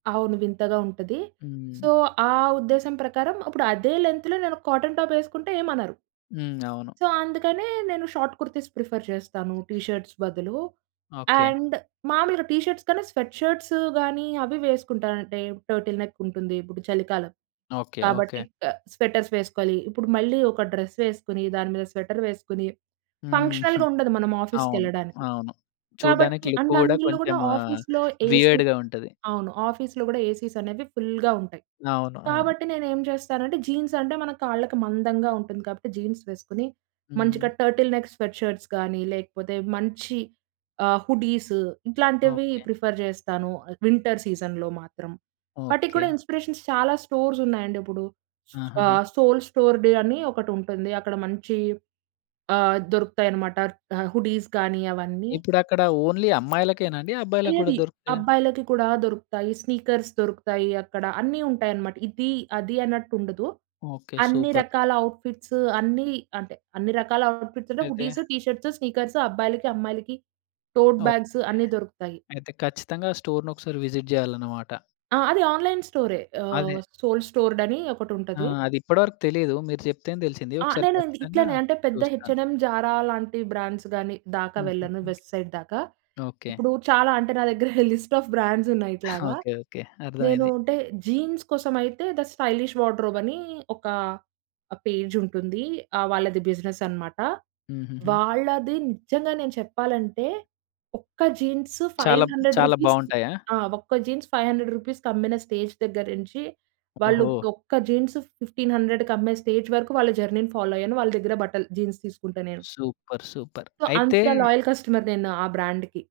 అవును. వింతగా ఉంటది. సో, హ్మ్. ఆ ఉద్దేశం ప్రకారం, ఇప్పుడు అదే లెంత్‌లో నేను ఒక కాటన్ టాపేసుకుంటే ఏమనరు. హ్మ్. అవును. సో, అందుకనే నేను షార్ట్ కుర్తీస్ ప్రిఫర్ చేస్తాను. టీ షర్ట్స్ బదులు. ఓకే. అండ్, మామూలుగా టీ షర్ట్స్ కన్న స్వెట్ షర్ట్స్ గానీ, అవి వేసుకుంటానంటే, టర్టిల్ నెక్కుంటుంది. ఇప్పుడు చలికాలం ఓకే. ఓకే. కాబట్టి, క స్వెటర్స్ వేసుకోవాలి. ఇప్పుడు మళ్ళీ ఒక డ్రెస్ వేసుకొని, దాని మీద స్వెటర్ వేసుకొని, హ్మ్. ఫంక్షనల్‌‌గా ఉండదు మనం అవును. ఆఫీస్‌కెళ్ళడానికి. అవును. కాబట్టి చూడ్డానికి లుక్కు అండ్ కూడా, అందులో కొంచెం కూడా ఆఫీస్‌లో, ఏసీ వియర్డ్‌గా ఉంటది. అవును. ఆఫీస్‌లో గూడా ఏసీసనేవి ఫుల్‌గా ఉంటాయి. అవును. అవును. కాబట్టి నేను ఏం చేస్తానంటే, జీన్స్ అంటే మన కాళ్ళకి మందంగా ఉంటుంది. కాబట్టి, జీన్స్ వేసుకొని, మంచిగా హ్మ్. టర్టిల్ నెక్ స్వెట్ షర్ట్స్ గానీ, లేపోతే మంచి ఆహ్, హుడీస్ ఇట్లాంటివి ఓకే. ప్రిఫర్ జేస్తాను వింటర్ సీజన్‌లో మాత్రం. వాటికి కూడా ఓకే. ఇన్‌స్పిరేషన్స్ చాలా స్టోర్సున్నాయండిప్పుడు. ఆహాహా! ఆహ్, సోల్ స్టోర్‌డే అని ఒకటుంటుంది. అక్కడ మంచి ఆహ్, దొరుకుతాయనమాట ఆహ్, హుడీస్ కానీ అవన్నీ. ఇప్పుడక్కడ ఓన్లీ అమ్మాయిలకేనా అండి? అబ్బాయికి కూడా ఏది, దొరుకుతాయా? అబ్బాయిలకి కూడా దొరుకుతాయి. స్నీకర్స్ దొరుకుతాయి అక్కడ. అన్నీ ఉంటాయనమాట. ఇది, అది అన్నట్టుండదు ఓకే. అన్ని సూపర్. రకాల ఔట్‌ఫిట్స్ అన్ని అంటే, అన్ని రకాల ఔట్‌ఫిట్స్‌లో అయితే హుడీస్, టీ షర్ట్స్, స్నీకర్స్ అబ్బాయిలకి అమ్మాయిలకి టోడ్ బ్యాగ్స్ ఓకే. అన్నీ దొరుకుతాయి. అయితే, ఖచ్చితంగా స్టోర్‌నొకసారి విజిట్ చేయాలనమాట. ఆ! అది ఆన్‌లైన్ స్టోరే. ఆహ్, అదే. సోల్ స్టోర్డని ఆ! ఒకటుంటది. అదిప్పటి వరకు తెలీదు. మీరు చెప్తేనే తెలిసింది. ఆ! ఒకసారి నేను ఇది ఖచ్చితంగా ఇట్లనే అంటే పెద్ద హెచ్ చూస్తాను. అండ్ ఎమ్, జారా లాంటి బ్రాండ్స్ గానీ, దాకా వెళ్ళను. హుహు. వెస్ట్ సైడ్ దాకా. ఓకే. ఇప్పుడు చాలా అంటే, నా దగ్గర లిస్ట్ ఆఫ్ బ్రాండ్సున్నాయి ఇట్లాగా. ఓకే. ఓకే. నేను అర్ధమైంది. అంటే జీన్స్ కోసమైతే థ స్టైలిష్ వార్డ్‌రోబ్ అని ఒక ఆహ్, పేజ్ ఉంటుంది. ఆహ్, వాళ్ళది బిజినెస్ అనమాట. హుహుహు. వాళ్ళది నిజంగా నేను చెప్పాలంటే, ఒక్క జీన్స్ ఫైవ్ చాలబ్ హండ్రెడ్ చాలా రూపీస్ బాగుంటాయా? ఆ! ఒక్క జీన్స్ రూ. 500 కమ్మిన స్టేజ్ దగ్గర నించి, ఓహో! వాళ్ళిపుడు ఒక్క జీన్స్ 1500కి అమ్మే స్టేజ్ వరకు వాళ్ళ జర్నీ‌ని ఫాలో అయ్యాను. వాళ్ళ దగ్గర బట్టలు జీన్స్ తీసుకుంటా నేను. సూపర్! సూపర్! సో, అయితే అంత లాయల్ కస్టమర్‌ని నేను ఆ బ్రాండ్‌కి.